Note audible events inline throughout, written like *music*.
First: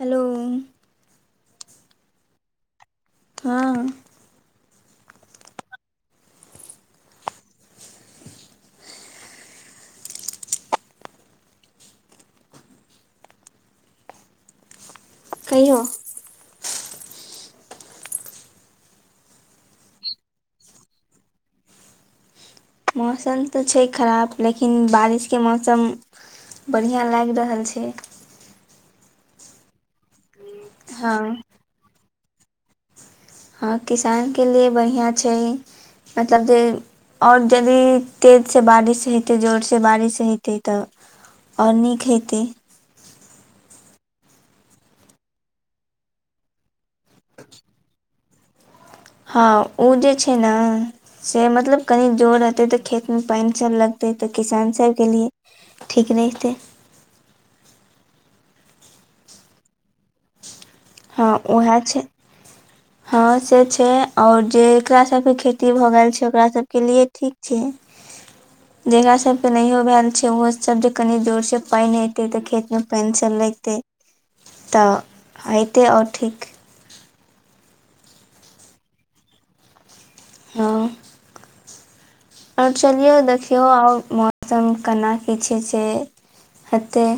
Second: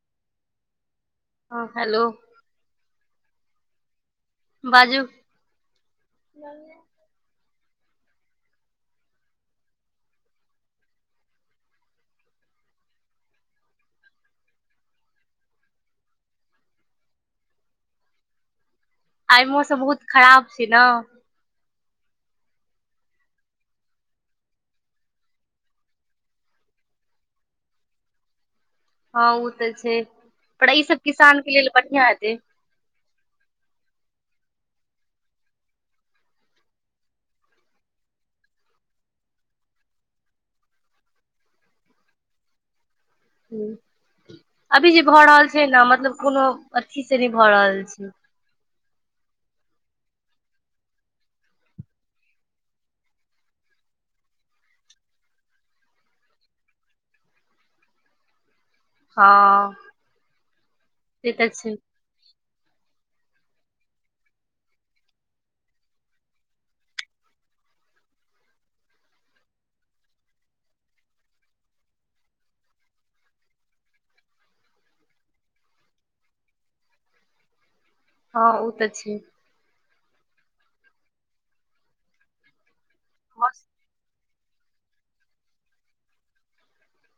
Hello! ह, hello! हँ बाजू *unintelligible* कहियौ आइ मौसम बहुत खराब छै न। मौसम तऽ छै खराब लेकिन बारिशके मौसम बढ़ियां लागि रहल छै। हँ उ तऽ छै, पर ई सब हँ किसान के लेल बढ़ियां हेतै। हँ किसानके लिए बढ़ियां छै, मतलब दे अओर यदि तेजसँ बारिश हेतै, जोरसँ बारिश हेतै तऽ आओर नीक हेतै। हम्म अभी जे भऽ रहल छै न, मतलब कोनो अथी से नहि भऽ रहल छै। हँ ओ जे छै न से मतलब कनि जोर रहतै त, खेतमे पानिसब लगतै त किसानसबके लिए ठीक रहितै। हँ हँ से तऽ उहैं छै। *inaudible* हँ से छै, और जेकरा सबके खेती भऽ गेल छै, ओकरा सबके लिए ठीक छै। *inaudible* जकरा सबके नहियो भेल छै, ओहो सब जे कनि जोरसँ पानि हेतै तऽ खेतमे पानि सब लैगतय। तऽ हेतै आओर ठीक। हँ उ त छै। हँ आओर चलियौ, देखियौ औ मौ सम केना की छै से हतै।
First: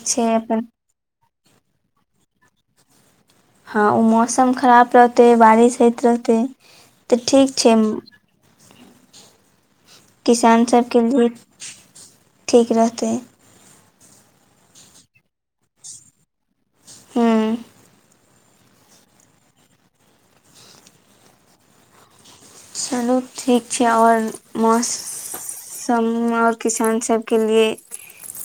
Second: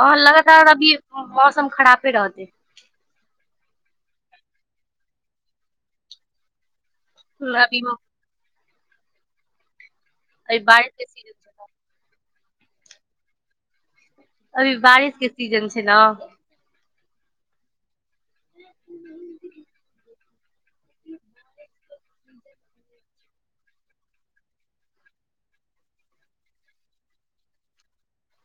हं लगातार अभी मौसम खरापे रहतै। हँ ओ मौसम खराब रहतै, बारिश होइत रहतै तऽ ठीक छै। अभी अभी किसान बारिश सबके के लिए सीजन छै ठीक रहतै। अभी बारिश के सीजन छै न। हम्म *inaudible* चलू ठीक छै, आओर मौस सम आओर किसान सबके लिए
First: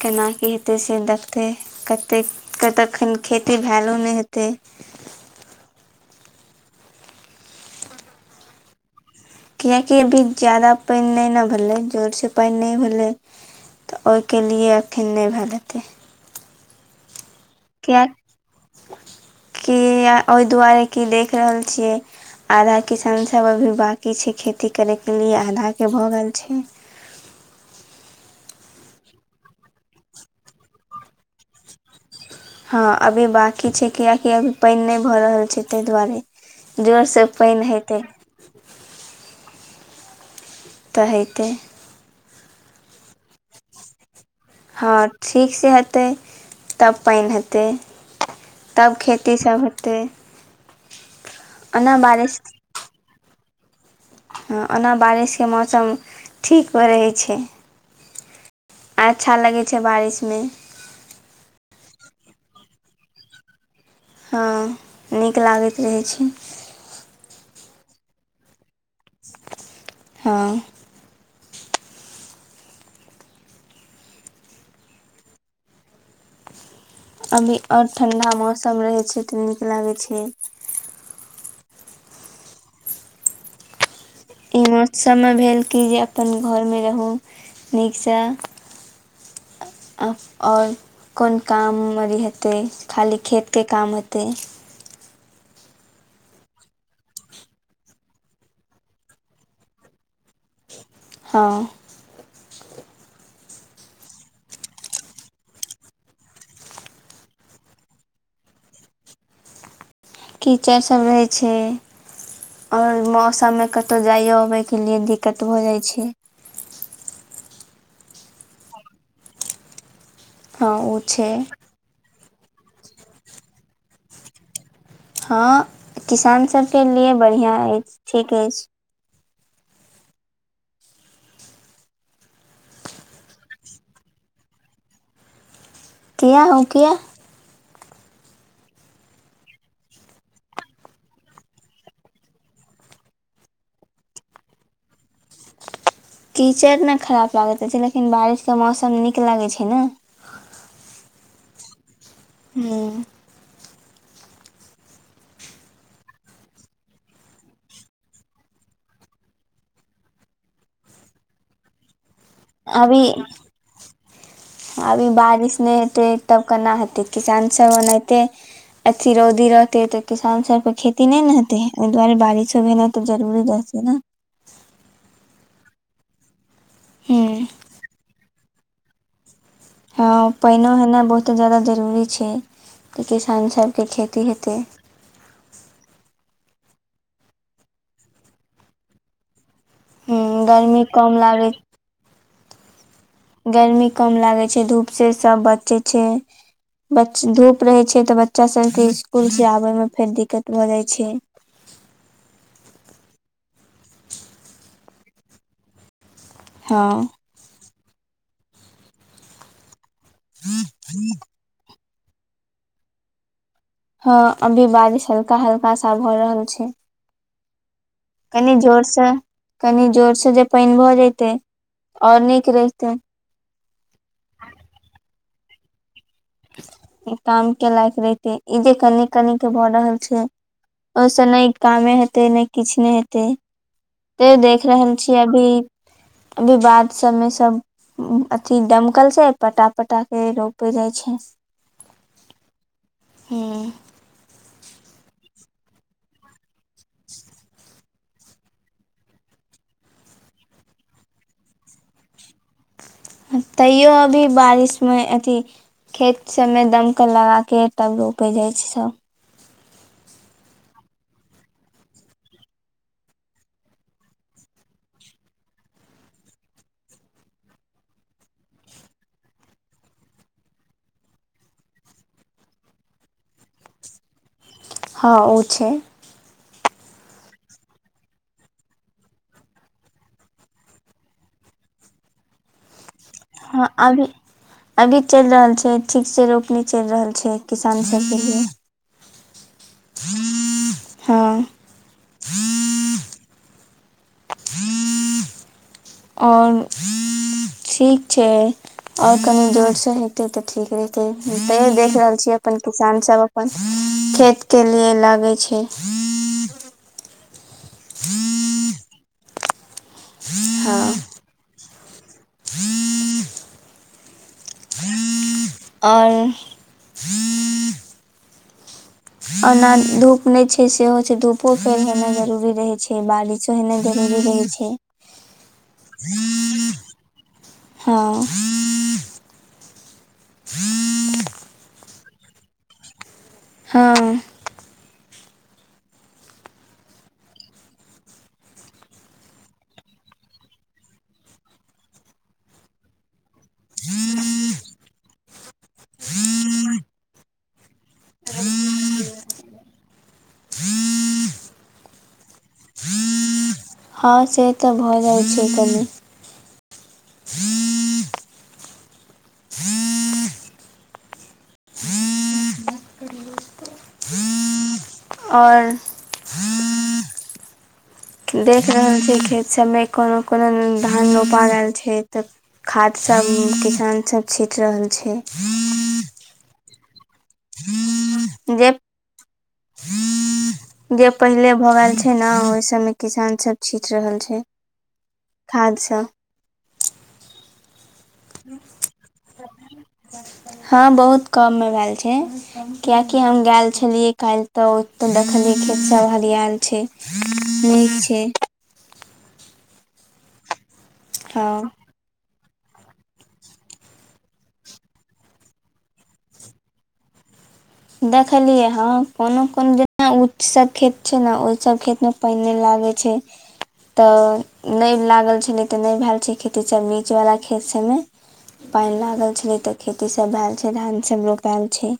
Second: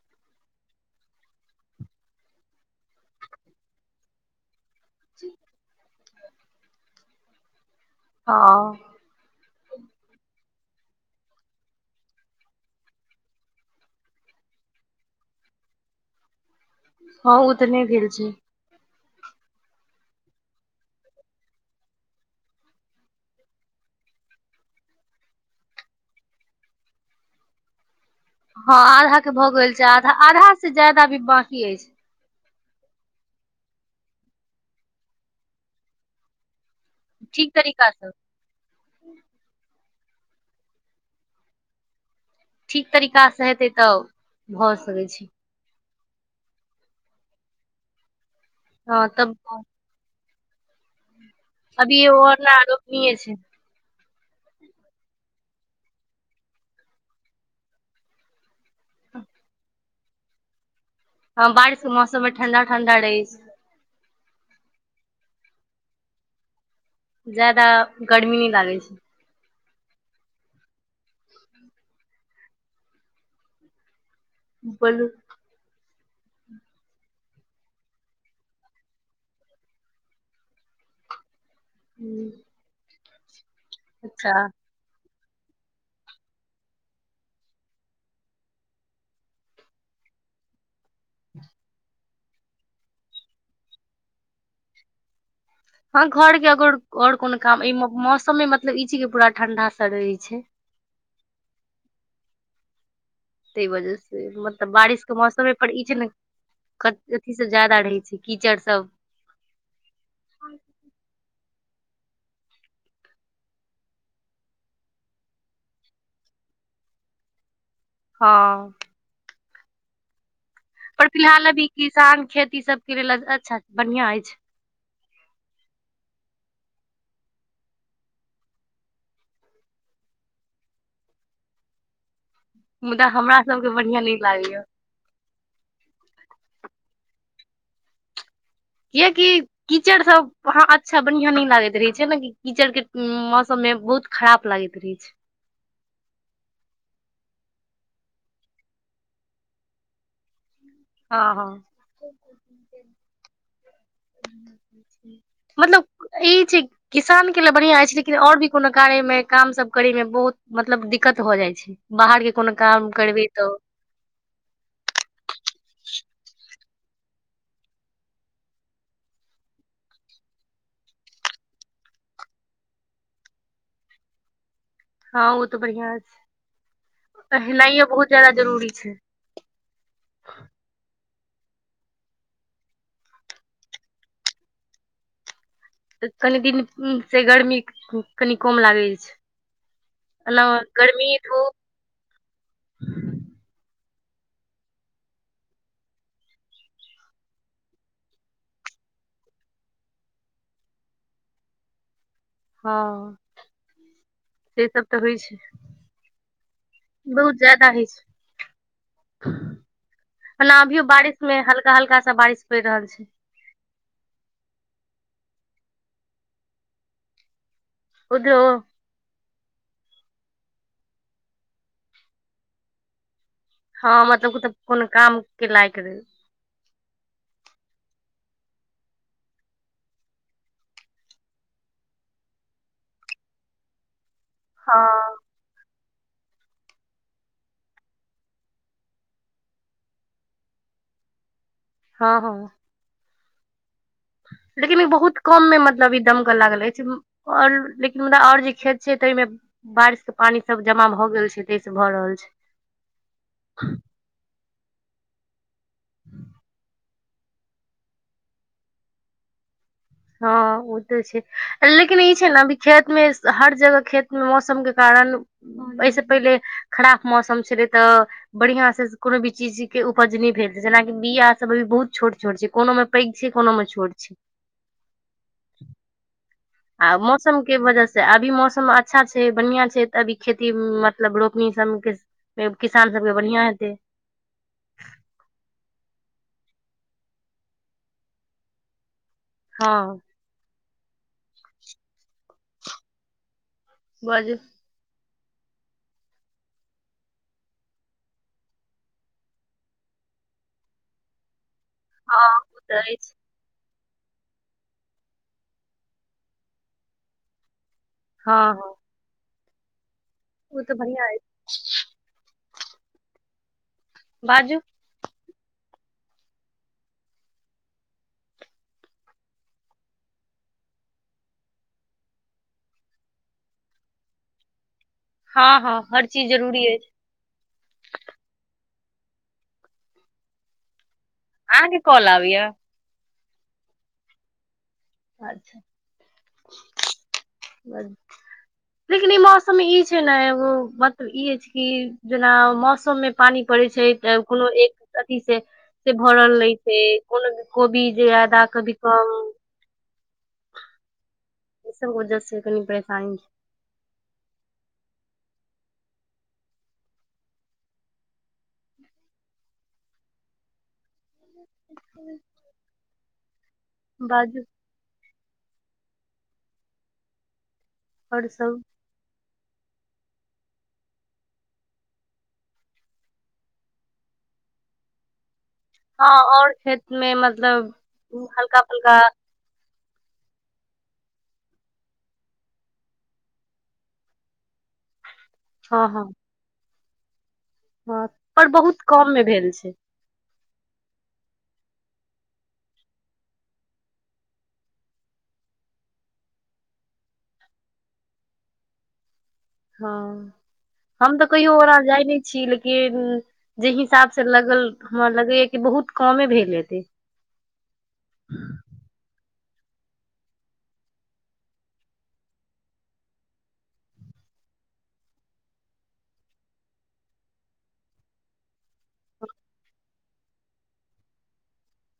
केना की हेतै से देखतै। कतेक के अखन खेती भैलो नहि हेतै। जी हँ कियाकि अभी ज्यादा पानि नहि न भेलै, जोरसँ पानि नहि भेलै। तऽ ओहिके लिए अखन नहि भैल हेतै। हँ उ तऽ नहि भेल छै। किया ओहि दुआरे कि देख रहल छियै आधा किसान सब अभी बाकी छै, खेती करैके लिए आधाके भऽ गेल छै। हँ आधा के भऽ गेल छै, आधा-आधा से ज्यादा अभी बांकी अइछ। हँ अभी बाँकी छै, कियकि अभी पानि नहि भऽ रहल छै तहि दुआरे। जोर से ठीक पैनि तरीका हेतै। सँ तऽ हयतै। ठीक तरीकास हेतै तब हँ ठीकसे हेतै तब पाइन हेतै। तब खेती सभ होतै। अभी बारिश *unintelligible* रोपनीये छै। ओना बारिशके मौसम ठीको रहै छै। आच्छा लगै छै बारिशमे। हँ बारिश के मौसम मे ठंडा ठंडा रहै छै। हँ नीक लागैत रहै छै। ज्यादा गर्मी नै लागै छै। हँ बोलू अभी और ठण्डा मौसम रहै छै तऽ नीक लागै छै। हूं अच्छा ई मौसम मे भेल कि जे अपन घोर मे रहु नीकस आ आओर कोन काम अरी हेतै खाली खेतके काम हेतै। हँ घर के अगर और कोनो काम अइ मौसममे मतलब ई चीज के पूरा ठंडा से रहे छै। हँ तै वजह से मतलब बारिशके मौसम पर ई छै ने कत अथी सब ज्यादा रहै छै कीचड़ सब कीचड़ सब रहै छै। और मौसममे कतौ जाइयो अबयके लिए दिक्कत भऽ जाइ छै। हँ हँ ओ पर छै फिलहाल अभी किसान खेती सभ के लेल अच्छा बढ़ियां अछि। हँ किसान सभके लिए बढ़ियां अइछ ठीक अइछ। मुदा हमरा सब के बढ़िया नै लागै य। कियै ओ कियै। कियेकि कीचड़ सभ वहां अच्छा बढ़िया नै लागैत रहे छै ने कीचड़ के मौसम मे बहुत खराब लागैत रहै छै। कीचड़ ने खराब लागैत रहै छै, लेकिन बारिशके मौसम नीक लागै छै, ने हँ हँ हूं मतलब ई छै किसानके ले बढ़िया अइछ लेकिन और भी कोनो कार्यमे कामसभ करयमे बहुत मतलब दिक्कत भऽ जाइ छै। बाहर के कोनो काम अभी करबै तऽ अभी बारिश नै हेतै तब केना हेतै किसानसभ ओनाहिते अथी रौदी रहतै तऽ किसान सभ के खेती नै ने हेतै एहि दुआरे बारिशो भेनाइ तऽ जरूरी रहै छैने हँ ओ तऽ बढ़ियां छै। हूँ पहीरनाइयै बहुत ज्यादा जरूरी छै। हँ पाईनो होेनाइ बहुते ज्यादा जरूरी छै। की किसान सभके खेती हेत तऽ कनि दिन से गर्मी कनि कम लागै अछि। हूँ हेलो गर्मी, कम लागै धुप गर्मी कम लागे छै धूप से सब बचे छै। बच धूप रहै छै तऽ बच्चा सबके स्कुल से आबयमे फेर दिक्कत भऽ जाइ छै। हँ, से सब तऽ होइ छै। हँ बहुत ज्यादा ही *inaudible* ला भीयो बारिश में हल हल्का - हल्का सा बारिश पइड़ रहल छै। हँ अभी बारिश हल्का-हल्का सा भऽ रहल छै। उधरो कनी जोर स कनी जोर सँ जे पाइन भऽ जेतै ओर नीक रहितै। हँ मतलब कोतो कोनो काम के लायक रहे काम के लायक रहिते, ई जे कनी कनी के भऽ रहल छै। ओइस नइ कामे हेतै नै किछ नै हेतै। ते देख हँ रहल छी अभी जे बाद सभमें सब हम्म अथि दमकल से पटा पटा के रोपे जाइ छै। हँ हँ हम्म लेकिन ई बहुत कम मे मतलब ई दमकल लागल रहे छै। ओर लेकिन मुदा ओर जे खेत छै ताइ मे बारिश के पानी सब जमा भऽ गेल छै तेसँ भऽ रहल छै। तयो अभी बारिश मे अथी खेत सभ मे दमकल लगा के तब रोपै जाइ छै। हँ ओते छै, लेकिन ई छै न अभी खेत मे हर जगह खेत मे मौसम के कारण ओयिसे पहिले खराक मौसम छलए त बढ़ियां से कोनो भी चीजी के उपज ने भेल रहे जेनाकी बिया सब अभी बहुत छोट छोट छै कोनो मे पैघ छै कोनो मे छोट छै। हँ ओ छै आ मौसम के वजह से अभी मौसम अच्छा छै बढ़िया छै तऽ अभी खेती म लब रोपनी सब के किसान सब के बढ़िया हँ हेतै। अभी अभी चइल रहल छै ठीक से रोपनी चइल रहल छै किसान सबके लिए। हँ हँ बाजू? आओ ठीक छै ओर कनि जोर से हेतै तऽ ठीक रहते तऽ के एल हँ छिये अपन ओ तऽ किसान अछि सब अपन खेत के लिए लागे छै। हँ हँ ओ तऽ हँ बढ़िआ अइछ *inaudible* बाजू ओर ओना धूप नइ छै सेहो छै धूपो फेर होेना जरूरी रहै छै बारि जेहनै जरूरी रहै छै हँ हँ हर चीज जरूरी अइछ। हँ अहाँके काॅल आबेयै? हँ। अच्छा! ब लेकिन ई मौसम मे ई छै ने एगो, मतलब ई अछि कि जेना मौसम मे पानी पड़े छै, तऽ कोनो एक अथी से से भरल रहितै। कोनो दिन कोबी ज्यादा, कभी कम। ई सब वजह से, कनी परेशानी छै। हँ से तऽ भऽ जाइ छै कनी। बाजू। और। और सब देख रहल छी खेत सभमे, कोनो- कोनो दिन धान रोपा रहल छै, तऽ खाद सब किसान सब छीट रहल छै। *inaudible* आ और खेत मे, मतलब हल्का जे -फुल्का जे पहिले भए गेल छै ने, ओहि सबमे किसान सब छीट रहल छै। खाद हँ हँ सब। हँ, पर बहुत कम मे भेल छै। हँ, बहुत कम मे भेल छै। कियाकि हम गेल छलियै काल्हि तऽ, ओतऽ देखलियै खेतसभ हरियैल छै। *inaudible* ठीक छै। हँ, हम तऽ कहियो ओ ओना हँ जाय नहि छी, लेकिन जे हिसाब से लगल, हमरा लगैया कि बहुत कमे भेल हेतै। देखलियै हँ, कोनो- कोनो जेना उस्सट खेत छै ने, ओहि सब खेत मे पानि नहि लागै छै। तऽ नहि लागल छलै तऽ, नहि भेल छै खेती सब, बीच वाला खेत सभमे। पानि लागल छलै तऽ, खेती सब भेल छै, धान सब रोपायल छै।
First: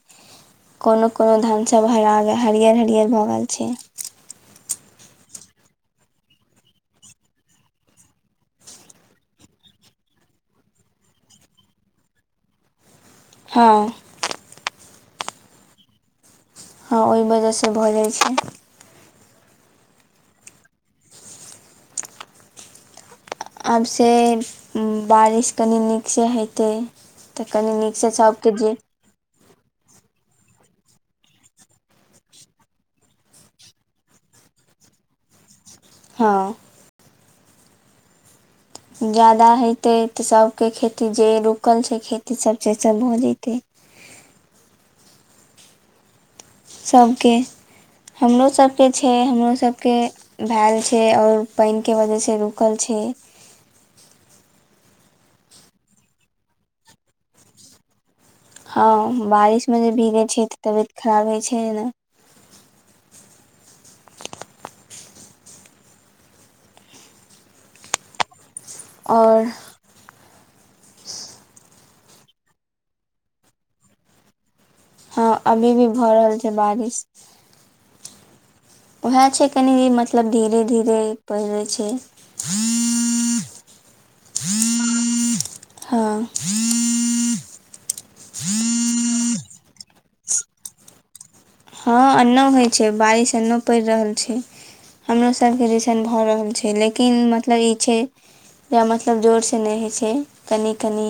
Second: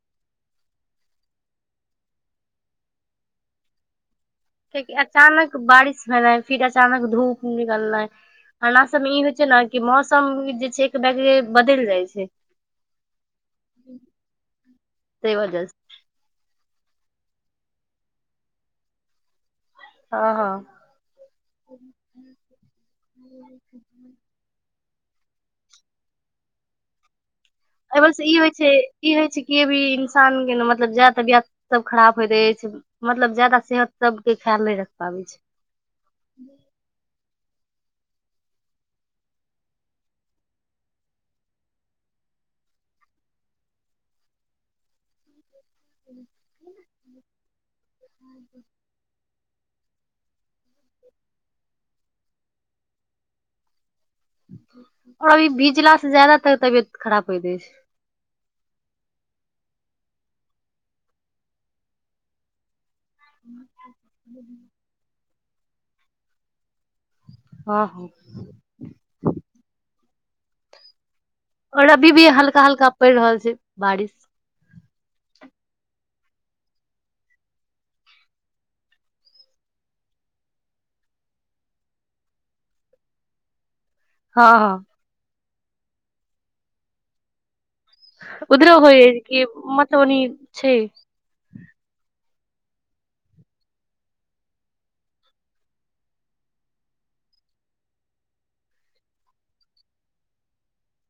कोनो- कोनो धान सभ, हरा हरियर -हरियर भऽ गेल छै। कियाकि अचानक बारिश भेलै, फिर अचानक धूप निकललै। हमरा सबमे ई होइ छै ने, कि मौसम जे छै, एक बैगे बदल जाइ छै। *inaudible* हँ। तै वजह से। हँ, ओहि वजहसँ भऽ जाइ छै। हँ -हँ। आब से बारिश कनि नीकसँ हेतै, तऽ कनि नीक। एहि वजह सँ ई होइ छै, ई होय छै कि, अभी इंसान के ने मतलब ज्यादा तबियत सब खराब होइत अछि। मतलब ज्यादा सेहत सब के ख्याल नहि रख पाबै छै। हँ। ज्यादा हेतै तऽ, सभके खेती जे रुकल छै, खेती सभ से सभ भऽ जेतै। सभके हमरो सभके छै, हमरो सभके भैल छै, और पानि के वजहसँ रुकल छै। और अभी भीजला से ज्यादातर तबियत खराब होइत अछि। हँ, बारिशमे जे भीगै छै तऽ, तबियत खराब होइ छै ने। *unintelligible* हँ- ह। और। और अभी भी, हल्का- हल्का पड़ि रहल छै, बारिश। हँ अभी भी भऽ रहल छै, बारिश। उएह छै कनि मतलब धीरे- धीरे पड़ि रहल छै। *inaudible* हँ- हँ। हँ। *inaudible* उधर होइए कि, मतलब ओ नि छै। हँ, एनो होइ छै, बारिश एनो पड़ि रहल छै। हमरो सभके रिसन भऽ रहल छै, लेकिन मतलब ई छै। या मतलब जोरसँ नहि होइ छै, कनि -कनि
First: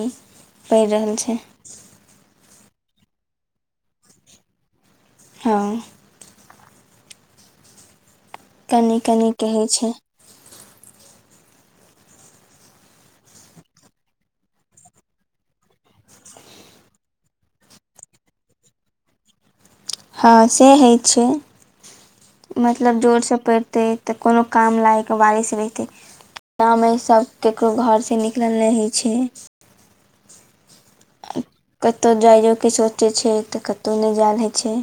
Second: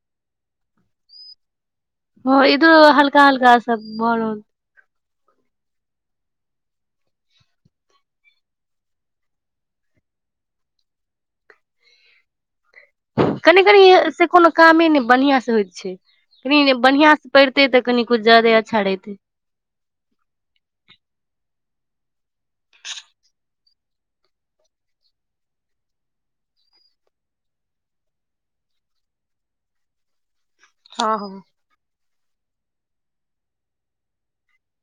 पड़ि रहल छै। ह इधरो हल्का -हलका सब भ रहल छै। हाँ। कनि -कनि के होइ छै। कनि -कनी से कोनो कामे नहि, बढ़िआं से होइत छै। कनि बढ़ियां से पढ़ते तऽ, कनि कछु ज्यादे अच्छा रहतै। हाँ से होइ छै। मतलब जोरसँ पड़तै, तऽ कोनो काम लागि लायक बारिश रहहितै। ग गामे सभ केकरो घरसँ निकलल नहि होइ छै। हँ- हँ। कतहु जाइयोके सोचै छै, तऽ कतहु नहि जायल होइ छै।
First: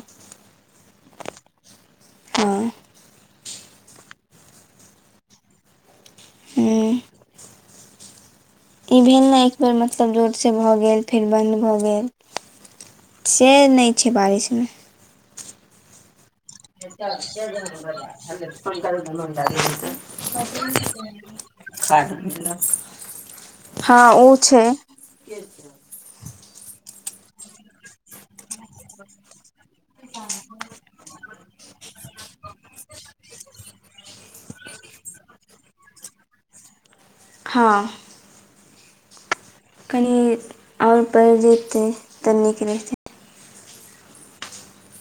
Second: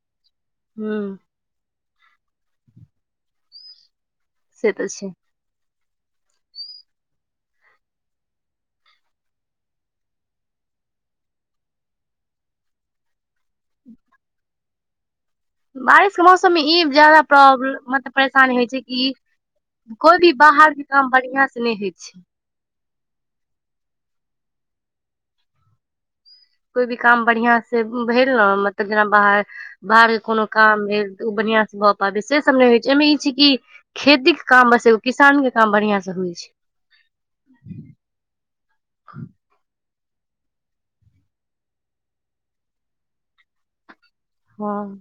हूँ। हँ से तऽ छै। हूँ। ई भेल ने एक बेर मतलब जोदसँ भऽ गेल, फेर बन्द भऽ गेल। से नहि छै बारिशमे। बारिश के मौसम मे ई जादा प्रॉब्लम मतलब परेशानी होइ छै कि कोइ भी बाहरके काम बढ़िआं से नहि होइ छै। हाँ ओ छै। के छै *unintelligible* कोइ भी काम बढ़िआं से भेल ने, मतलब जेना बाहर बाहर कोनो काम भेल तऽ, ओ बढ़िआं से भए पाबै से सब नहि होइ छै, एहिमे ई छै कि खेतीक के काम, बस एगो किसान के काम बढ़ियां से होइ छै। हाँ। कनि आओर पड़ि जेतै तऽ, नीक रहितै। हाँ।